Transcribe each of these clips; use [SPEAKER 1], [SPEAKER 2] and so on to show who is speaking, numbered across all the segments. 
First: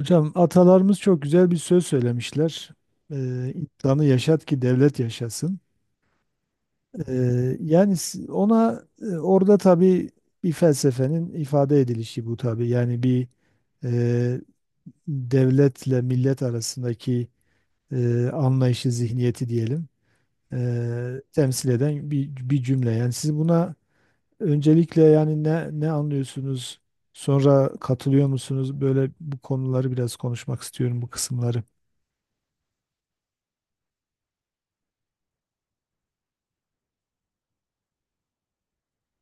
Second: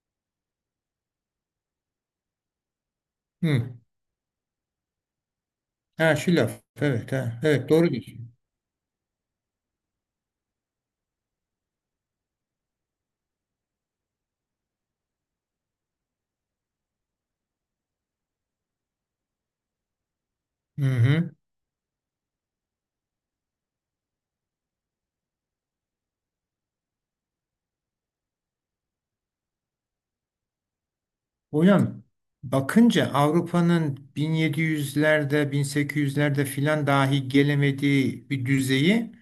[SPEAKER 1] Hocam atalarımız çok güzel bir söz söylemişler.
[SPEAKER 2] Hı.
[SPEAKER 1] İnsanı yaşat ki devlet yaşasın.
[SPEAKER 2] Ha şu laf. Evet ha. Evet doğru diyorsun.
[SPEAKER 1] Orada tabii bir felsefenin ifade edilişi bu tabii. Yani e, devletle millet arasındaki anlayışı, zihniyeti diyelim,
[SPEAKER 2] Hı hı.
[SPEAKER 1] temsil eden bir cümle. Yani siz buna öncelikle yani ne anlıyorsunuz? Sonra katılıyor musunuz? Böyle bu konuları biraz konuşmak istiyorum bu kısımları.
[SPEAKER 2] Hocam bakınca Avrupa'nın 1700'lerde 1800'lerde filan dahi gelemediği bir düzeyi.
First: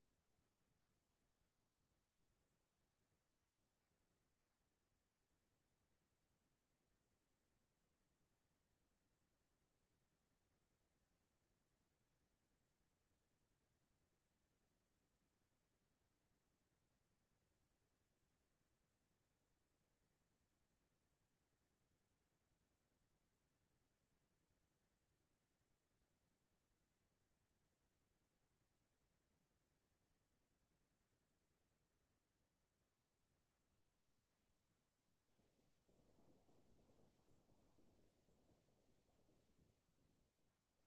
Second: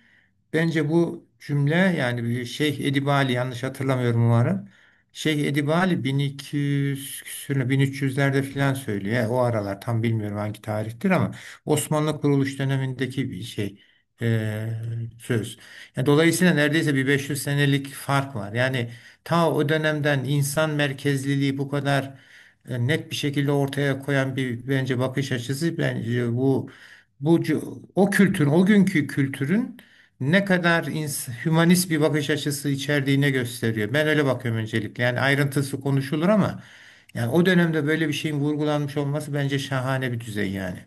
[SPEAKER 2] Bence bu cümle yani bir Şeyh Edip Ali, yanlış hatırlamıyorum umarım. Şeyh Edip Ali 1200 küsürlü 1300'lerde filan söylüyor. Yani o aralar tam bilmiyorum hangi tarihtir ama Osmanlı kuruluş dönemindeki bir şey, e, söz. Yani dolayısıyla neredeyse bir 500 senelik fark var. Yani ta o dönemden insan merkezliliği bu kadar net bir şekilde ortaya koyan bir, bence bakış açısı. Bence bu o kültürün, o günkü kültürün ne kadar hümanist bir bakış açısı içerdiğine gösteriyor. Ben öyle bakıyorum öncelikle. Yani ayrıntısı konuşulur ama yani o dönemde böyle bir şeyin vurgulanmış olması bence şahane bir düzey yani.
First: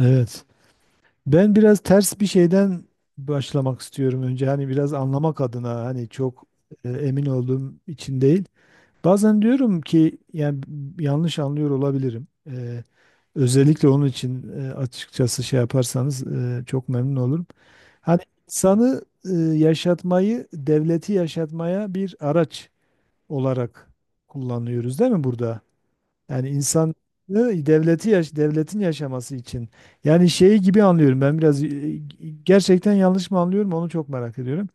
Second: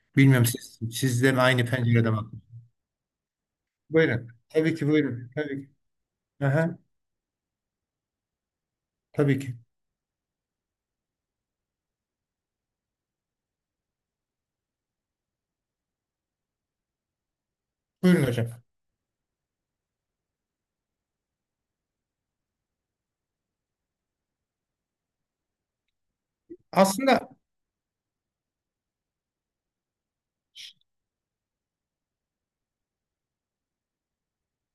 [SPEAKER 1] Evet.
[SPEAKER 2] Bilmiyorum siz de mi
[SPEAKER 1] Ben
[SPEAKER 2] aynı
[SPEAKER 1] biraz
[SPEAKER 2] pencerede
[SPEAKER 1] ters bir
[SPEAKER 2] bakın.
[SPEAKER 1] şeyden başlamak istiyorum
[SPEAKER 2] Buyurun.
[SPEAKER 1] önce. Hani
[SPEAKER 2] Tabii ki
[SPEAKER 1] biraz
[SPEAKER 2] buyurun.
[SPEAKER 1] anlamak
[SPEAKER 2] Tabii ki.
[SPEAKER 1] adına hani çok
[SPEAKER 2] Aha,
[SPEAKER 1] emin olduğum için değil.
[SPEAKER 2] tabii
[SPEAKER 1] Bazen
[SPEAKER 2] ki.
[SPEAKER 1] diyorum ki yani yanlış anlıyor olabilirim. Özellikle onun için açıkçası şey yaparsanız çok memnun olurum. Hani
[SPEAKER 2] Buyurun hocam.
[SPEAKER 1] insanı yaşatmayı, devleti yaşatmaya bir araç olarak kullanıyoruz değil mi burada? Yani insan
[SPEAKER 2] Aslında
[SPEAKER 1] devleti yaş Devletin yaşaması için. Yani şeyi gibi anlıyorum ben biraz, gerçekten yanlış mı anlıyorum onu çok merak ediyorum.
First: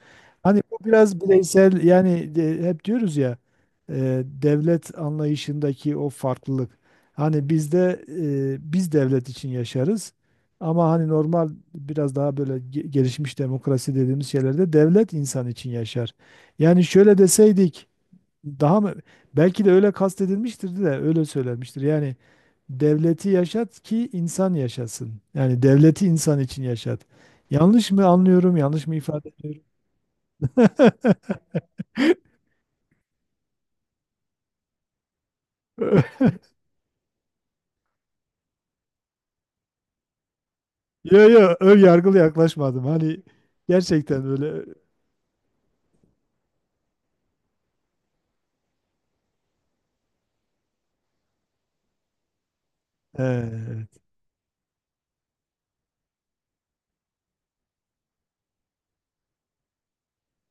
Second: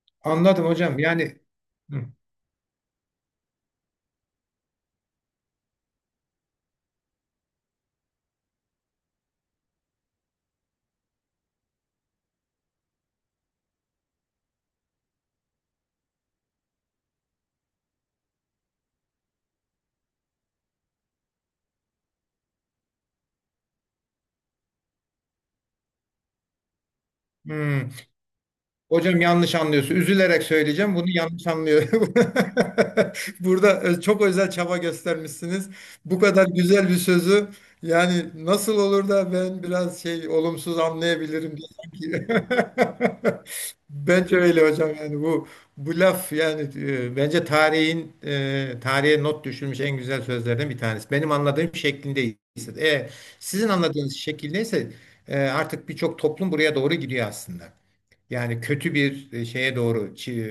[SPEAKER 1] Hani
[SPEAKER 2] anladım
[SPEAKER 1] bu
[SPEAKER 2] hocam.
[SPEAKER 1] biraz
[SPEAKER 2] Yani
[SPEAKER 1] bireysel
[SPEAKER 2] hı.
[SPEAKER 1] yani hep diyoruz ya, devlet anlayışındaki o farklılık. Hani bizde biz devlet için yaşarız ama hani normal biraz daha böyle gelişmiş demokrasi dediğimiz şeylerde devlet insan için yaşar. Yani şöyle deseydik daha mı? Belki de öyle kastedilmiştir de öyle söylenmiştir. Yani devleti yaşat ki insan yaşasın. Yani devleti insan için yaşat.
[SPEAKER 2] Hmm.
[SPEAKER 1] Yanlış mı anlıyorum? Yanlış mı
[SPEAKER 2] Hocam
[SPEAKER 1] ifade
[SPEAKER 2] yanlış
[SPEAKER 1] ediyorum?
[SPEAKER 2] anlıyorsun. Üzülerek söyleyeceğim. Bunu yanlış anlıyor. Burada çok özel çaba göstermişsiniz. Bu kadar güzel bir sözü, yani nasıl olur da ben biraz şey olumsuz
[SPEAKER 1] Yo yo,
[SPEAKER 2] anlayabilirim diye
[SPEAKER 1] ön yargılı
[SPEAKER 2] sanki.
[SPEAKER 1] yaklaşmadım. Hani gerçekten
[SPEAKER 2] Bence
[SPEAKER 1] öyle.
[SPEAKER 2] öyle hocam, yani bu laf yani, bence tarihin, tarihe not düşülmüş en güzel sözlerden bir tanesi. Benim anladığım şeklindeyse. E, Sizin
[SPEAKER 1] Evet.
[SPEAKER 2] anladığınız şekildeyse artık birçok toplum buraya doğru gidiyor aslında. Yani kötü bir şeye doğru, çi-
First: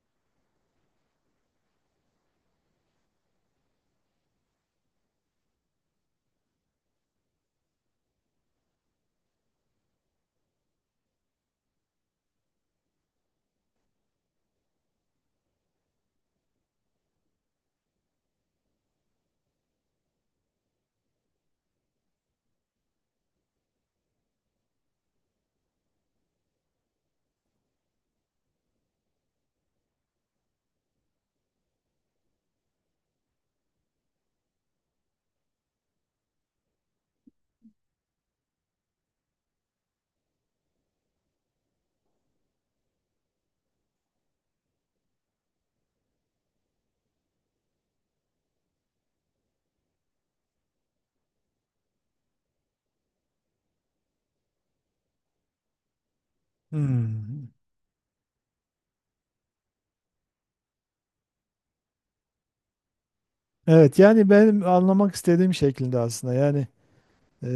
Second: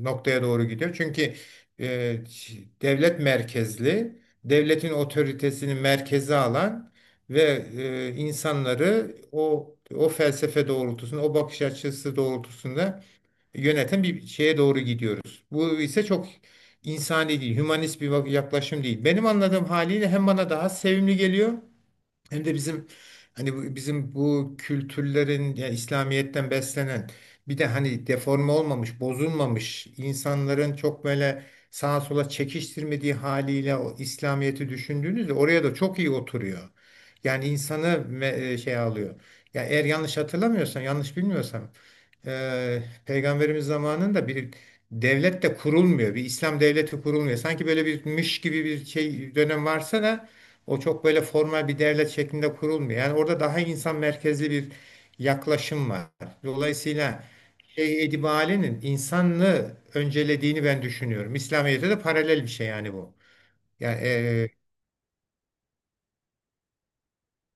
[SPEAKER 2] e, noktaya doğru gidiyor. Çünkü e, devlet merkezli, devletin otoritesini merkeze alan ve insanları o felsefe doğrultusunda, o bakış açısı doğrultusunda yöneten bir şeye doğru gidiyoruz. Bu ise çok insani değil, hümanist bir yaklaşım değil. Benim anladığım haliyle hem bana daha sevimli geliyor hem de bizim, hani bizim bu kültürlerin, ya İslamiyet'ten beslenen bir de hani deforme olmamış, bozulmamış insanların çok böyle sağa sola çekiştirmediği haliyle o İslamiyet'i düşündüğünüzde oraya da çok iyi oturuyor. Yani insanı şey alıyor. Ya eğer yanlış hatırlamıyorsam, yanlış bilmiyorsam, Peygamberimiz zamanında bir devlet de kurulmuyor. Bir İslam devleti kurulmuyor. Sanki böyle bir mış gibi bir şey dönem varsa da o çok böyle formal bir devlet şeklinde kurulmuyor. Yani orada daha insan merkezli bir yaklaşım var. Dolayısıyla
[SPEAKER 1] Hmm.
[SPEAKER 2] şey, Edibale'nin insanlığı öncelediğini ben düşünüyorum. İslamiyet'e de paralel bir şey yani bu.
[SPEAKER 1] Evet
[SPEAKER 2] Yani
[SPEAKER 1] yani benim anlamak istediğim şeklinde aslında. Yani,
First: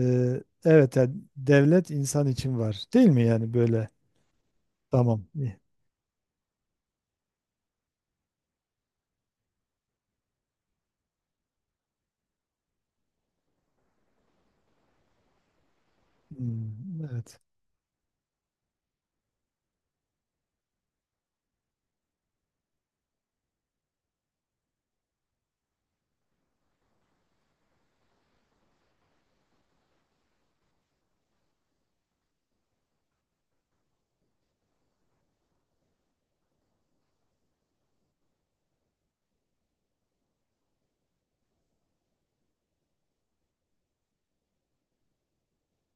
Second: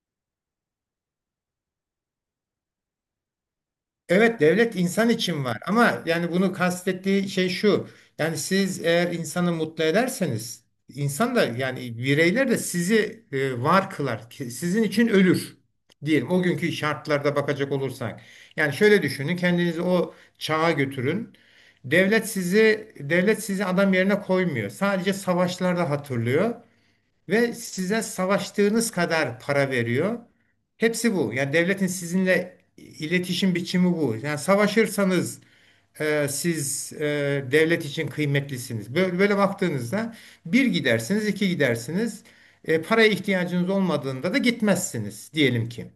[SPEAKER 1] evet yani devlet insan için var. Değil mi yani böyle?
[SPEAKER 2] evet, devlet insan
[SPEAKER 1] Tamam.
[SPEAKER 2] için var, ama yani bunu kastettiği şey şu. Yani siz eğer insanı mutlu ederseniz, insan da yani bireyler de sizi var kılar. Sizin için ölür, diyelim o günkü
[SPEAKER 1] Hmm.
[SPEAKER 2] şartlarda
[SPEAKER 1] Evet.
[SPEAKER 2] bakacak olursak. Yani şöyle düşünün, kendinizi o çağa götürün. Devlet sizi adam yerine koymuyor. Sadece savaşlarda hatırlıyor ve size savaştığınız kadar para veriyor. Hepsi bu. Yani devletin sizinle iletişim biçimi bu. Yani savaşırsanız siz devlet için kıymetlisiniz. Böyle, böyle baktığınızda bir gidersiniz, iki gidersiniz. Paraya ihtiyacınız olmadığında da gitmezsiniz diyelim ki.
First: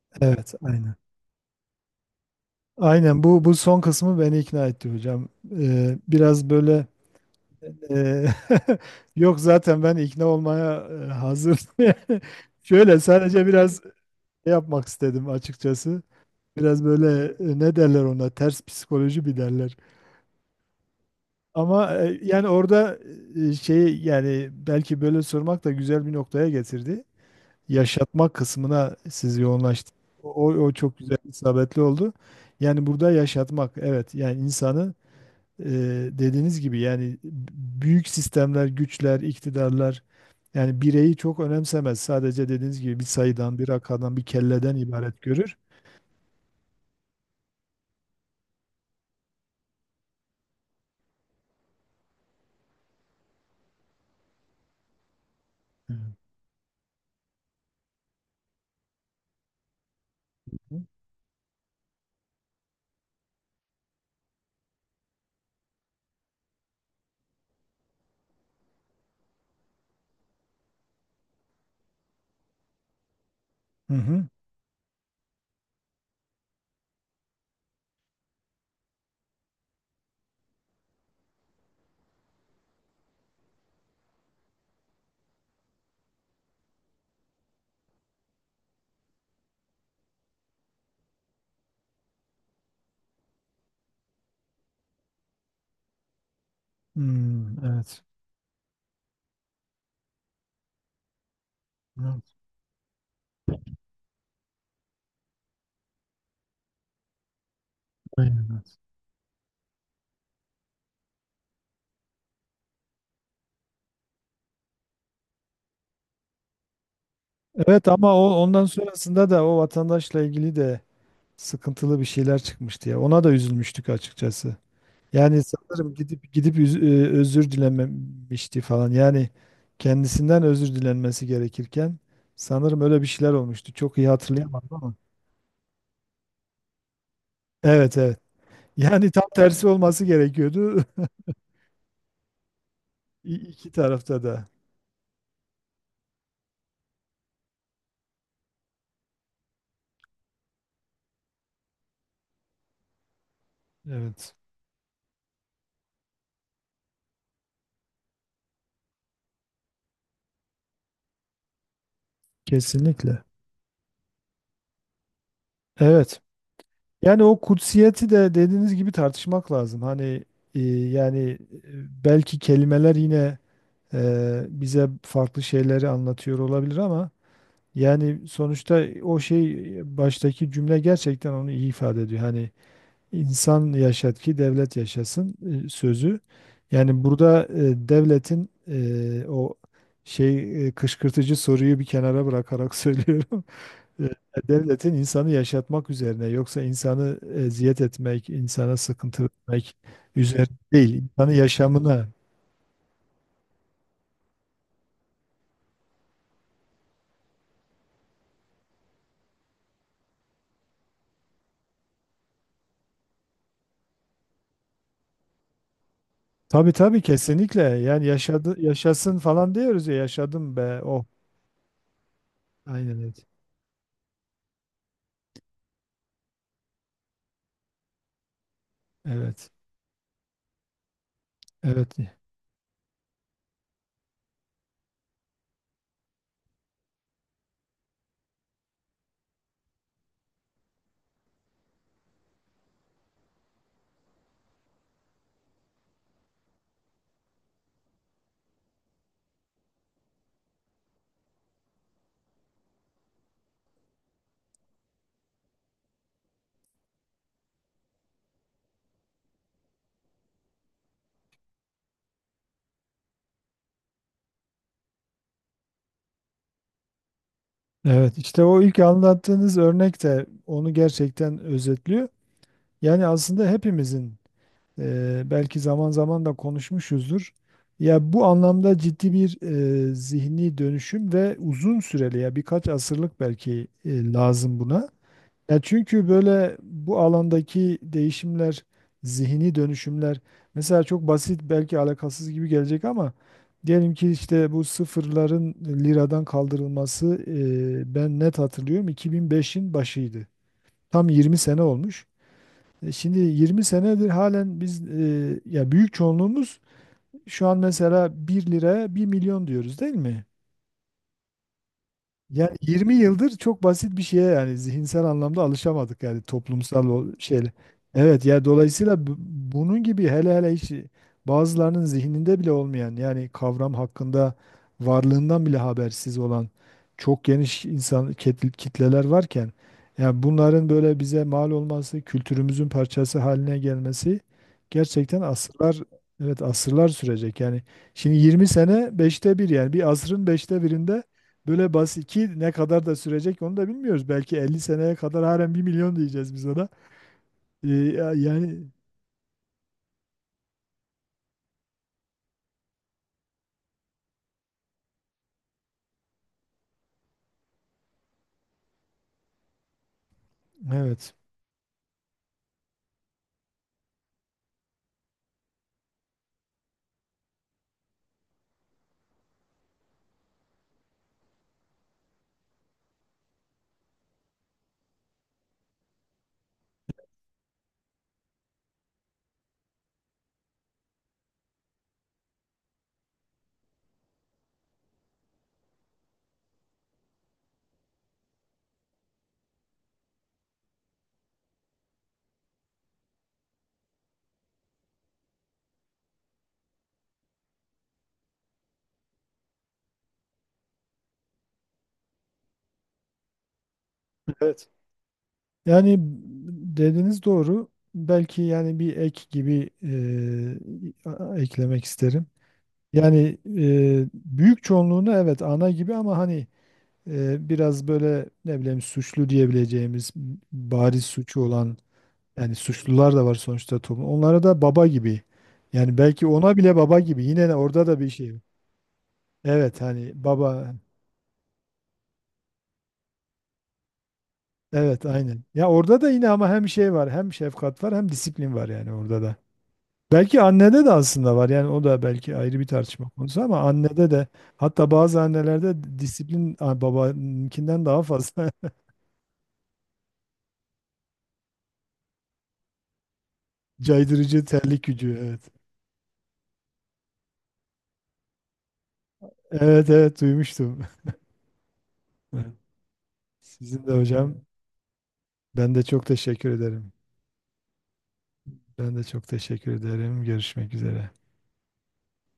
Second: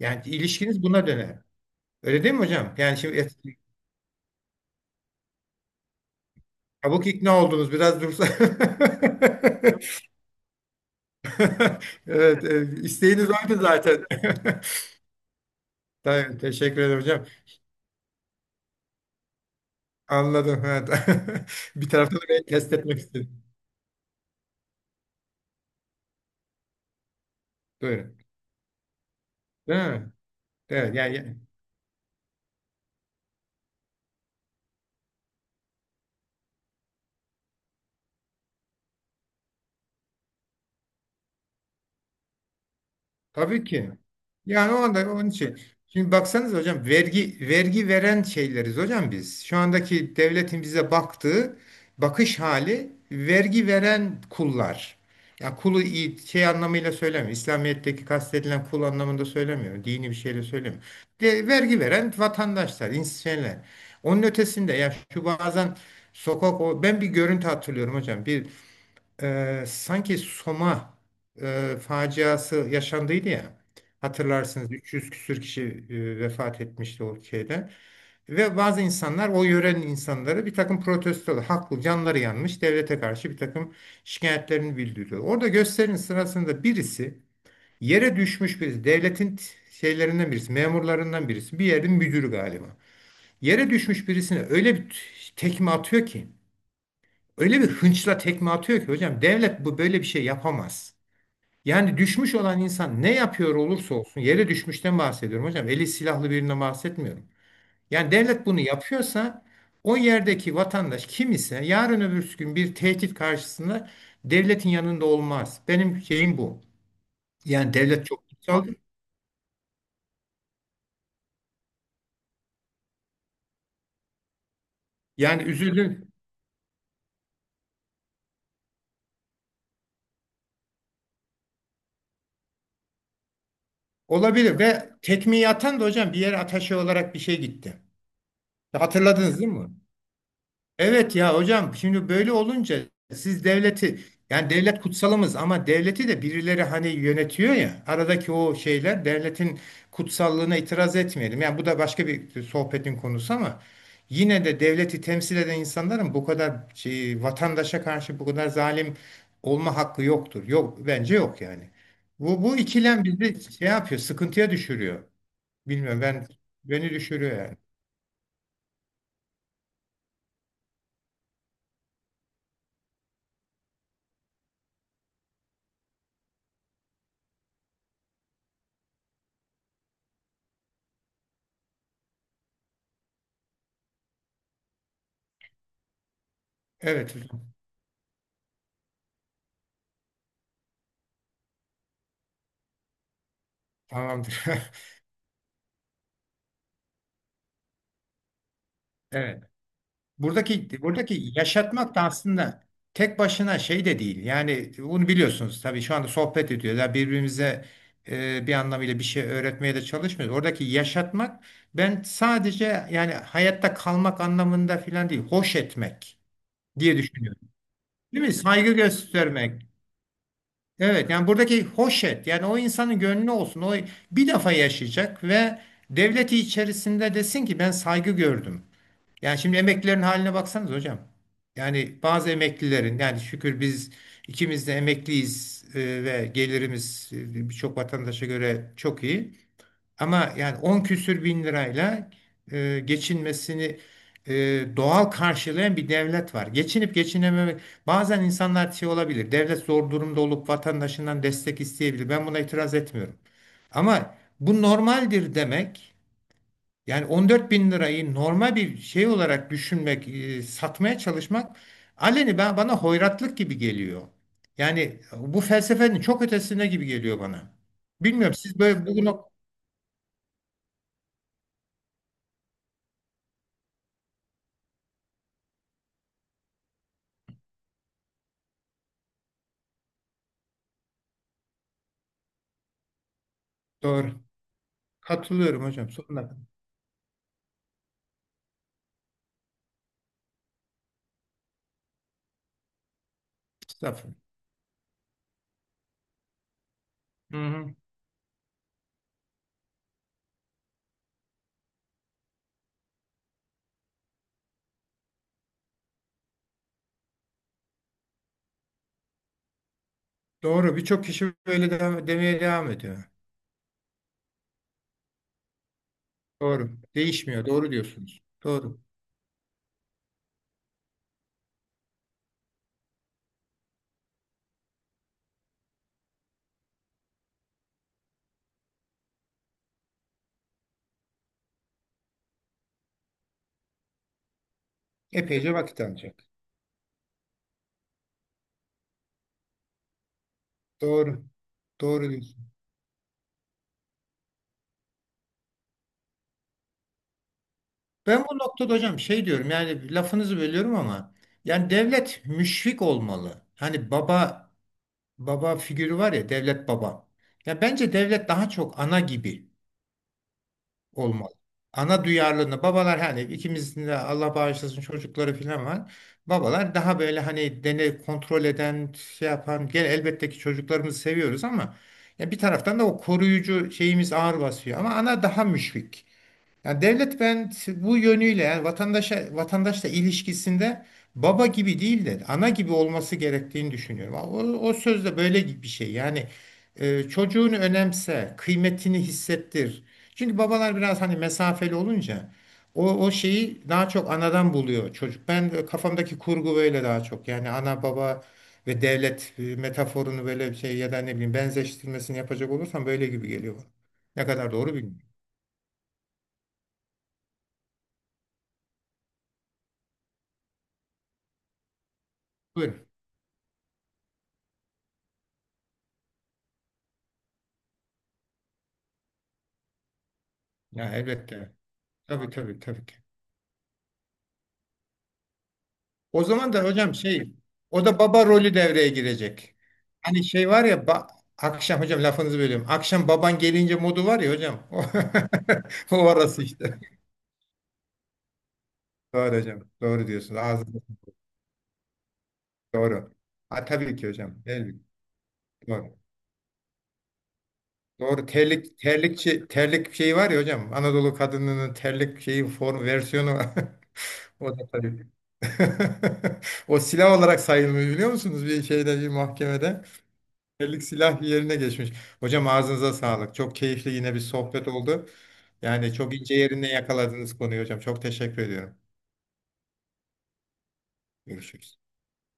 [SPEAKER 2] Yani
[SPEAKER 1] Evet
[SPEAKER 2] ilişkiniz
[SPEAKER 1] aynen.
[SPEAKER 2] buna döner. Öyle değil mi hocam? Yani şimdi
[SPEAKER 1] Aynen bu son kısmı beni ikna etti hocam.
[SPEAKER 2] çabuk ikna oldunuz. Biraz
[SPEAKER 1] E,
[SPEAKER 2] dursa.
[SPEAKER 1] Yok zaten ben ikna olmaya hazır. Yani
[SPEAKER 2] Evet,
[SPEAKER 1] şöyle
[SPEAKER 2] isteğiniz
[SPEAKER 1] sadece
[SPEAKER 2] oydu
[SPEAKER 1] biraz
[SPEAKER 2] zaten.
[SPEAKER 1] şey yapmak istedim açıkçası.
[SPEAKER 2] Tamam, teşekkür
[SPEAKER 1] Biraz
[SPEAKER 2] ederim
[SPEAKER 1] böyle
[SPEAKER 2] hocam.
[SPEAKER 1] ne derler ona, ters psikoloji bir derler.
[SPEAKER 2] Anladım. Evet. Bir
[SPEAKER 1] Ama
[SPEAKER 2] taraftan da beni
[SPEAKER 1] yani
[SPEAKER 2] test etmek
[SPEAKER 1] orada
[SPEAKER 2] istedim.
[SPEAKER 1] şey, yani belki böyle sormak da güzel bir noktaya getirdi.
[SPEAKER 2] Buyurun.
[SPEAKER 1] Yaşatmak kısmına siz
[SPEAKER 2] Değil
[SPEAKER 1] yoğunlaştınız.
[SPEAKER 2] mi?
[SPEAKER 1] O
[SPEAKER 2] Evet.
[SPEAKER 1] çok güzel,
[SPEAKER 2] Yani
[SPEAKER 1] isabetli oldu. Yani burada yaşatmak, evet, yani insanı, e, dediğiniz gibi yani büyük sistemler, güçler, iktidarlar yani bireyi çok önemsemez. Sadece dediğiniz gibi bir sayıdan,
[SPEAKER 2] tabii
[SPEAKER 1] bir
[SPEAKER 2] ki.
[SPEAKER 1] rakamdan, bir
[SPEAKER 2] Yani o
[SPEAKER 1] kelleden
[SPEAKER 2] anda
[SPEAKER 1] ibaret
[SPEAKER 2] onun
[SPEAKER 1] görür.
[SPEAKER 2] için. Şimdi baksanız hocam, vergi veren şeyleriz hocam biz. Şu andaki devletin bize baktığı bakış hali vergi veren kullar. Ya kulu,
[SPEAKER 1] Hı
[SPEAKER 2] şey anlamıyla söylemiyorum. İslamiyet'teki kastedilen kul anlamında söylemiyorum. Dini bir şeyle
[SPEAKER 1] hı.
[SPEAKER 2] söylemiyorum. Vergi veren vatandaşlar, şeyler. Onun ötesinde ya şu, bazen sokak, o, ben bir görüntü hatırlıyorum hocam. Bir sanki Soma faciası yaşandıydı ya.
[SPEAKER 1] Hı hı.
[SPEAKER 2] Hatırlarsınız 300 küsür kişi vefat etmişti o şeyden. Ve bazı insanlar, o yörenin insanları bir takım protestolar, haklı, canları yanmış, devlete karşı bir takım şikayetlerini bildiriyor. Orada gösterinin sırasında birisi yere düşmüş. Birisi, devletin şeylerinden birisi, memurlarından birisi, bir yerin müdürü galiba, yere düşmüş birisine öyle bir tekme atıyor ki,
[SPEAKER 1] Hmm,
[SPEAKER 2] öyle bir
[SPEAKER 1] evet.
[SPEAKER 2] hınçla tekme atıyor ki hocam, devlet bu böyle bir şey yapamaz. Yani düşmüş
[SPEAKER 1] Evet,
[SPEAKER 2] olan insan ne yapıyor olursa olsun, yere düşmüşten bahsediyorum hocam. Eli silahlı birinden bahsetmiyorum. Yani devlet
[SPEAKER 1] aynen
[SPEAKER 2] bunu
[SPEAKER 1] evet.
[SPEAKER 2] yapıyorsa, o yerdeki vatandaş kim ise yarın öbür gün bir tehdit karşısında devletin yanında olmaz. Benim şeyim bu. Yani
[SPEAKER 1] Evet
[SPEAKER 2] devlet
[SPEAKER 1] ama
[SPEAKER 2] çok
[SPEAKER 1] o ondan
[SPEAKER 2] kutsal.
[SPEAKER 1] sonrasında da o vatandaşla ilgili de sıkıntılı bir şeyler çıkmıştı ya. Ona da üzülmüştük açıkçası. Yani
[SPEAKER 2] Yani
[SPEAKER 1] sanırım
[SPEAKER 2] üzüldüm.
[SPEAKER 1] gidip gidip özür dilememişti falan. Yani kendisinden özür dilenmesi gerekirken sanırım öyle bir şeyler olmuştu. Çok iyi
[SPEAKER 2] Olabilir,
[SPEAKER 1] hatırlayamadım
[SPEAKER 2] ve
[SPEAKER 1] ama.
[SPEAKER 2] tekmeyi atan da hocam bir yere ataşe olarak bir şey gitti.
[SPEAKER 1] Evet evet. Yani tam
[SPEAKER 2] Hatırladınız değil
[SPEAKER 1] tersi
[SPEAKER 2] mi?
[SPEAKER 1] olması gerekiyordu.
[SPEAKER 2] Evet ya hocam, şimdi böyle olunca siz
[SPEAKER 1] İki
[SPEAKER 2] devleti,
[SPEAKER 1] tarafta da.
[SPEAKER 2] yani devlet kutsalımız ama devleti de birileri hani yönetiyor ya, aradaki o şeyler devletin kutsallığına itiraz etmeyelim. Yani bu da başka bir sohbetin konusu, ama
[SPEAKER 1] Evet.
[SPEAKER 2] yine de devleti temsil eden insanların bu kadar şey, vatandaşa karşı bu kadar zalim olma hakkı yoktur. Yok, bence yok yani. Bu ikilem
[SPEAKER 1] Kesinlikle.
[SPEAKER 2] bizi şey yapıyor, sıkıntıya düşürüyor. Bilmiyorum,
[SPEAKER 1] Evet.
[SPEAKER 2] beni
[SPEAKER 1] Yani
[SPEAKER 2] düşürüyor
[SPEAKER 1] o
[SPEAKER 2] yani.
[SPEAKER 1] kutsiyeti de dediğiniz gibi tartışmak lazım. Hani, e, yani belki kelimeler yine bize farklı şeyleri anlatıyor olabilir ama yani sonuçta o şey, baştaki cümle gerçekten onu iyi ifade ediyor. Hani insan yaşat ki devlet yaşasın sözü. Yani
[SPEAKER 2] Evet
[SPEAKER 1] burada
[SPEAKER 2] hocam,
[SPEAKER 1] devletin, o şey, kışkırtıcı soruyu bir kenara bırakarak söylüyorum. E,
[SPEAKER 2] tamamdır.
[SPEAKER 1] Devletin insanı yaşatmak üzerine, yoksa insanı eziyet etmek, insana sıkıntı
[SPEAKER 2] Evet.
[SPEAKER 1] vermek üzerine
[SPEAKER 2] Buradaki
[SPEAKER 1] değil, İnsanı
[SPEAKER 2] buradaki yaşatmak da
[SPEAKER 1] yaşamına.
[SPEAKER 2] aslında tek başına şey de değil. Yani bunu biliyorsunuz tabii, şu anda sohbet ediyorlar. Birbirimize bir anlamıyla bir şey öğretmeye de çalışmıyoruz. Oradaki yaşatmak, ben sadece yani hayatta kalmak anlamında filan değil. Hoş etmek
[SPEAKER 1] Tabii
[SPEAKER 2] diye
[SPEAKER 1] tabii
[SPEAKER 2] düşünüyorum.
[SPEAKER 1] kesinlikle. Yani
[SPEAKER 2] Değil mi?
[SPEAKER 1] yaşadı,
[SPEAKER 2] Saygı
[SPEAKER 1] yaşasın falan
[SPEAKER 2] göstermek.
[SPEAKER 1] diyoruz ya, yaşadım be. Oh,
[SPEAKER 2] Evet yani buradaki hoş et, yani o insanın
[SPEAKER 1] aynen öyle.
[SPEAKER 2] gönlü olsun. O bir defa yaşayacak ve devleti içerisinde desin ki ben saygı gördüm. Yani
[SPEAKER 1] Evet,
[SPEAKER 2] şimdi emeklilerin haline baksanız hocam.
[SPEAKER 1] evet,
[SPEAKER 2] Yani bazı emeklilerin, yani şükür biz ikimiz de emekliyiz ve gelirimiz birçok vatandaşa göre çok iyi. Ama yani 10 küsür bin lirayla geçinmesini e, doğal karşılayan bir devlet var. Geçinip geçinememek, bazen insanlar şey olabilir. Devlet zor durumda olup vatandaşından destek isteyebilir. Ben buna itiraz etmiyorum. Ama bu normaldir demek. Yani 14 bin lirayı normal bir şey olarak düşünmek, satmaya çalışmak aleni, bana hoyratlık gibi geliyor. Yani bu felsefenin çok ötesine gibi geliyor bana.
[SPEAKER 1] evet.
[SPEAKER 2] Bilmiyorum
[SPEAKER 1] İşte
[SPEAKER 2] siz
[SPEAKER 1] o ilk
[SPEAKER 2] böyle bugün.
[SPEAKER 1] anlattığınız örnek de onu gerçekten özetliyor. Yani aslında hepimizin, belki zaman zaman da konuşmuşuzdur. Ya bu anlamda ciddi bir zihni dönüşüm ve uzun süreli, ya birkaç asırlık belki,
[SPEAKER 2] Doğru,
[SPEAKER 1] lazım buna. Ya
[SPEAKER 2] katılıyorum hocam
[SPEAKER 1] çünkü
[SPEAKER 2] sonuna kadar.
[SPEAKER 1] böyle bu alandaki değişimler, zihni dönüşümler mesela çok basit, belki alakasız gibi gelecek ama diyelim ki
[SPEAKER 2] Estağfurullah.
[SPEAKER 1] işte bu sıfırların liradan kaldırılması,
[SPEAKER 2] Hı hı.
[SPEAKER 1] ben net hatırlıyorum, 2005'in başıydı. Tam 20 sene olmuş. Şimdi 20 senedir halen biz, ya büyük çoğunluğumuz şu an mesela bir liraya bir milyon diyoruz değil mi?
[SPEAKER 2] Doğru, birçok kişi böyle demeye
[SPEAKER 1] Yani
[SPEAKER 2] devam
[SPEAKER 1] 20
[SPEAKER 2] ediyor.
[SPEAKER 1] yıldır çok basit bir şeye yani zihinsel anlamda alışamadık, yani
[SPEAKER 2] Doğru.
[SPEAKER 1] toplumsal o
[SPEAKER 2] Değişmiyor.
[SPEAKER 1] şeyle.
[SPEAKER 2] Doğru diyorsunuz.
[SPEAKER 1] Evet ya
[SPEAKER 2] Doğru.
[SPEAKER 1] dolayısıyla bunun gibi, hele hele hiç bazılarının zihninde bile olmayan yani kavram hakkında, varlığından bile habersiz olan çok geniş insan kitleler varken yani bunların böyle bize mal olması, kültürümüzün parçası haline gelmesi gerçekten
[SPEAKER 2] Epeyce
[SPEAKER 1] asırlar,
[SPEAKER 2] vakit alacak.
[SPEAKER 1] evet asırlar sürecek. Yani şimdi 20 sene beşte bir, yani bir asrın beşte birinde.
[SPEAKER 2] Doğru.
[SPEAKER 1] Böyle bas
[SPEAKER 2] Doğru
[SPEAKER 1] 2
[SPEAKER 2] diyorsunuz.
[SPEAKER 1] ne kadar da sürecek onu da bilmiyoruz. Belki 50 seneye kadar halen bir milyon diyeceğiz biz ona.
[SPEAKER 2] Ben bu
[SPEAKER 1] Yani
[SPEAKER 2] noktada hocam şey diyorum, yani lafınızı bölüyorum ama yani devlet müşfik olmalı. Hani baba figürü var ya, devlet baba. Ya bence devlet daha çok ana gibi
[SPEAKER 1] evet.
[SPEAKER 2] olmalı. Ana duyarlılığını, babalar hani, ikimizin de Allah bağışlasın çocukları falan var. Babalar daha böyle hani dene kontrol eden şey yapan gel, elbette ki çocuklarımızı seviyoruz ama ya bir taraftan da o koruyucu şeyimiz ağır basıyor, ama ana daha müşfik. Yani devlet, ben bu yönüyle yani vatandaşla ilişkisinde baba gibi değil de ana gibi olması gerektiğini düşünüyorum. O söz de böyle bir şey. Yani çocuğunu önemse, kıymetini hissettir. Çünkü babalar biraz hani mesafeli olunca, o şeyi daha çok anadan buluyor çocuk. Ben kafamdaki kurgu böyle daha çok. Yani ana baba ve devlet metaforunu böyle bir şey, ya da ne bileyim, benzeştirmesini yapacak olursam böyle gibi geliyor bana. Ne kadar
[SPEAKER 1] Evet.
[SPEAKER 2] doğru bilmiyorum.
[SPEAKER 1] Yani dediğiniz doğru. Belki yani bir ek gibi, eklemek isterim.
[SPEAKER 2] Buyurun.
[SPEAKER 1] Yani büyük çoğunluğunu evet ana gibi, ama hani biraz böyle ne bileyim suçlu diyebileceğimiz,
[SPEAKER 2] Ya
[SPEAKER 1] bariz suçu
[SPEAKER 2] elbette.
[SPEAKER 1] olan,
[SPEAKER 2] Tabii
[SPEAKER 1] yani
[SPEAKER 2] tabii tabii ki.
[SPEAKER 1] suçlular da var sonuçta toplum. Onlara da baba gibi. Yani
[SPEAKER 2] O
[SPEAKER 1] belki
[SPEAKER 2] zaman
[SPEAKER 1] ona
[SPEAKER 2] da
[SPEAKER 1] bile
[SPEAKER 2] hocam
[SPEAKER 1] baba gibi.
[SPEAKER 2] şey,
[SPEAKER 1] Yine de
[SPEAKER 2] o
[SPEAKER 1] orada da
[SPEAKER 2] da
[SPEAKER 1] bir
[SPEAKER 2] baba
[SPEAKER 1] şey.
[SPEAKER 2] rolü devreye girecek.
[SPEAKER 1] Evet hani
[SPEAKER 2] Hani şey var
[SPEAKER 1] baba.
[SPEAKER 2] ya, akşam hocam lafınızı bölüyorum. Akşam baban gelince modu var ya hocam.
[SPEAKER 1] Evet aynen. Ya
[SPEAKER 2] O
[SPEAKER 1] orada da yine
[SPEAKER 2] orası
[SPEAKER 1] ama hem
[SPEAKER 2] işte.
[SPEAKER 1] şey var, hem şefkat var, hem disiplin var yani orada da.
[SPEAKER 2] Doğru hocam. Doğru diyorsunuz.
[SPEAKER 1] Belki
[SPEAKER 2] Ağzınız.
[SPEAKER 1] annede de aslında var. Yani o da belki ayrı bir tartışma
[SPEAKER 2] Doğru.
[SPEAKER 1] konusu ama
[SPEAKER 2] Ha, tabii ki
[SPEAKER 1] annede de,
[SPEAKER 2] hocam. Elbette.
[SPEAKER 1] hatta bazı
[SPEAKER 2] Doğru.
[SPEAKER 1] annelerde disiplin babanınkinden daha
[SPEAKER 2] Doğru.
[SPEAKER 1] fazla.
[SPEAKER 2] Terlik şeyi var ya hocam. Anadolu kadınının terlik şeyi form versiyonu var.
[SPEAKER 1] Caydırıcı
[SPEAKER 2] O da
[SPEAKER 1] terlik
[SPEAKER 2] tabii.
[SPEAKER 1] gücü. Evet.
[SPEAKER 2] O silah olarak sayılmıyor, biliyor musunuz, bir şeyde, bir mahkemede?
[SPEAKER 1] Evet evet duymuştum.
[SPEAKER 2] Ellik silah yerine geçmiş.
[SPEAKER 1] Evet.
[SPEAKER 2] Hocam ağzınıza sağlık. Çok
[SPEAKER 1] Sizin
[SPEAKER 2] keyifli
[SPEAKER 1] de
[SPEAKER 2] yine bir
[SPEAKER 1] hocam.
[SPEAKER 2] sohbet oldu.
[SPEAKER 1] Ben de
[SPEAKER 2] Yani
[SPEAKER 1] çok
[SPEAKER 2] çok ince
[SPEAKER 1] teşekkür
[SPEAKER 2] yerine
[SPEAKER 1] ederim.
[SPEAKER 2] yakaladınız konuyu hocam. Çok teşekkür ediyorum.
[SPEAKER 1] Ben de çok teşekkür ederim. Görüşmek üzere.
[SPEAKER 2] Görüşürüz.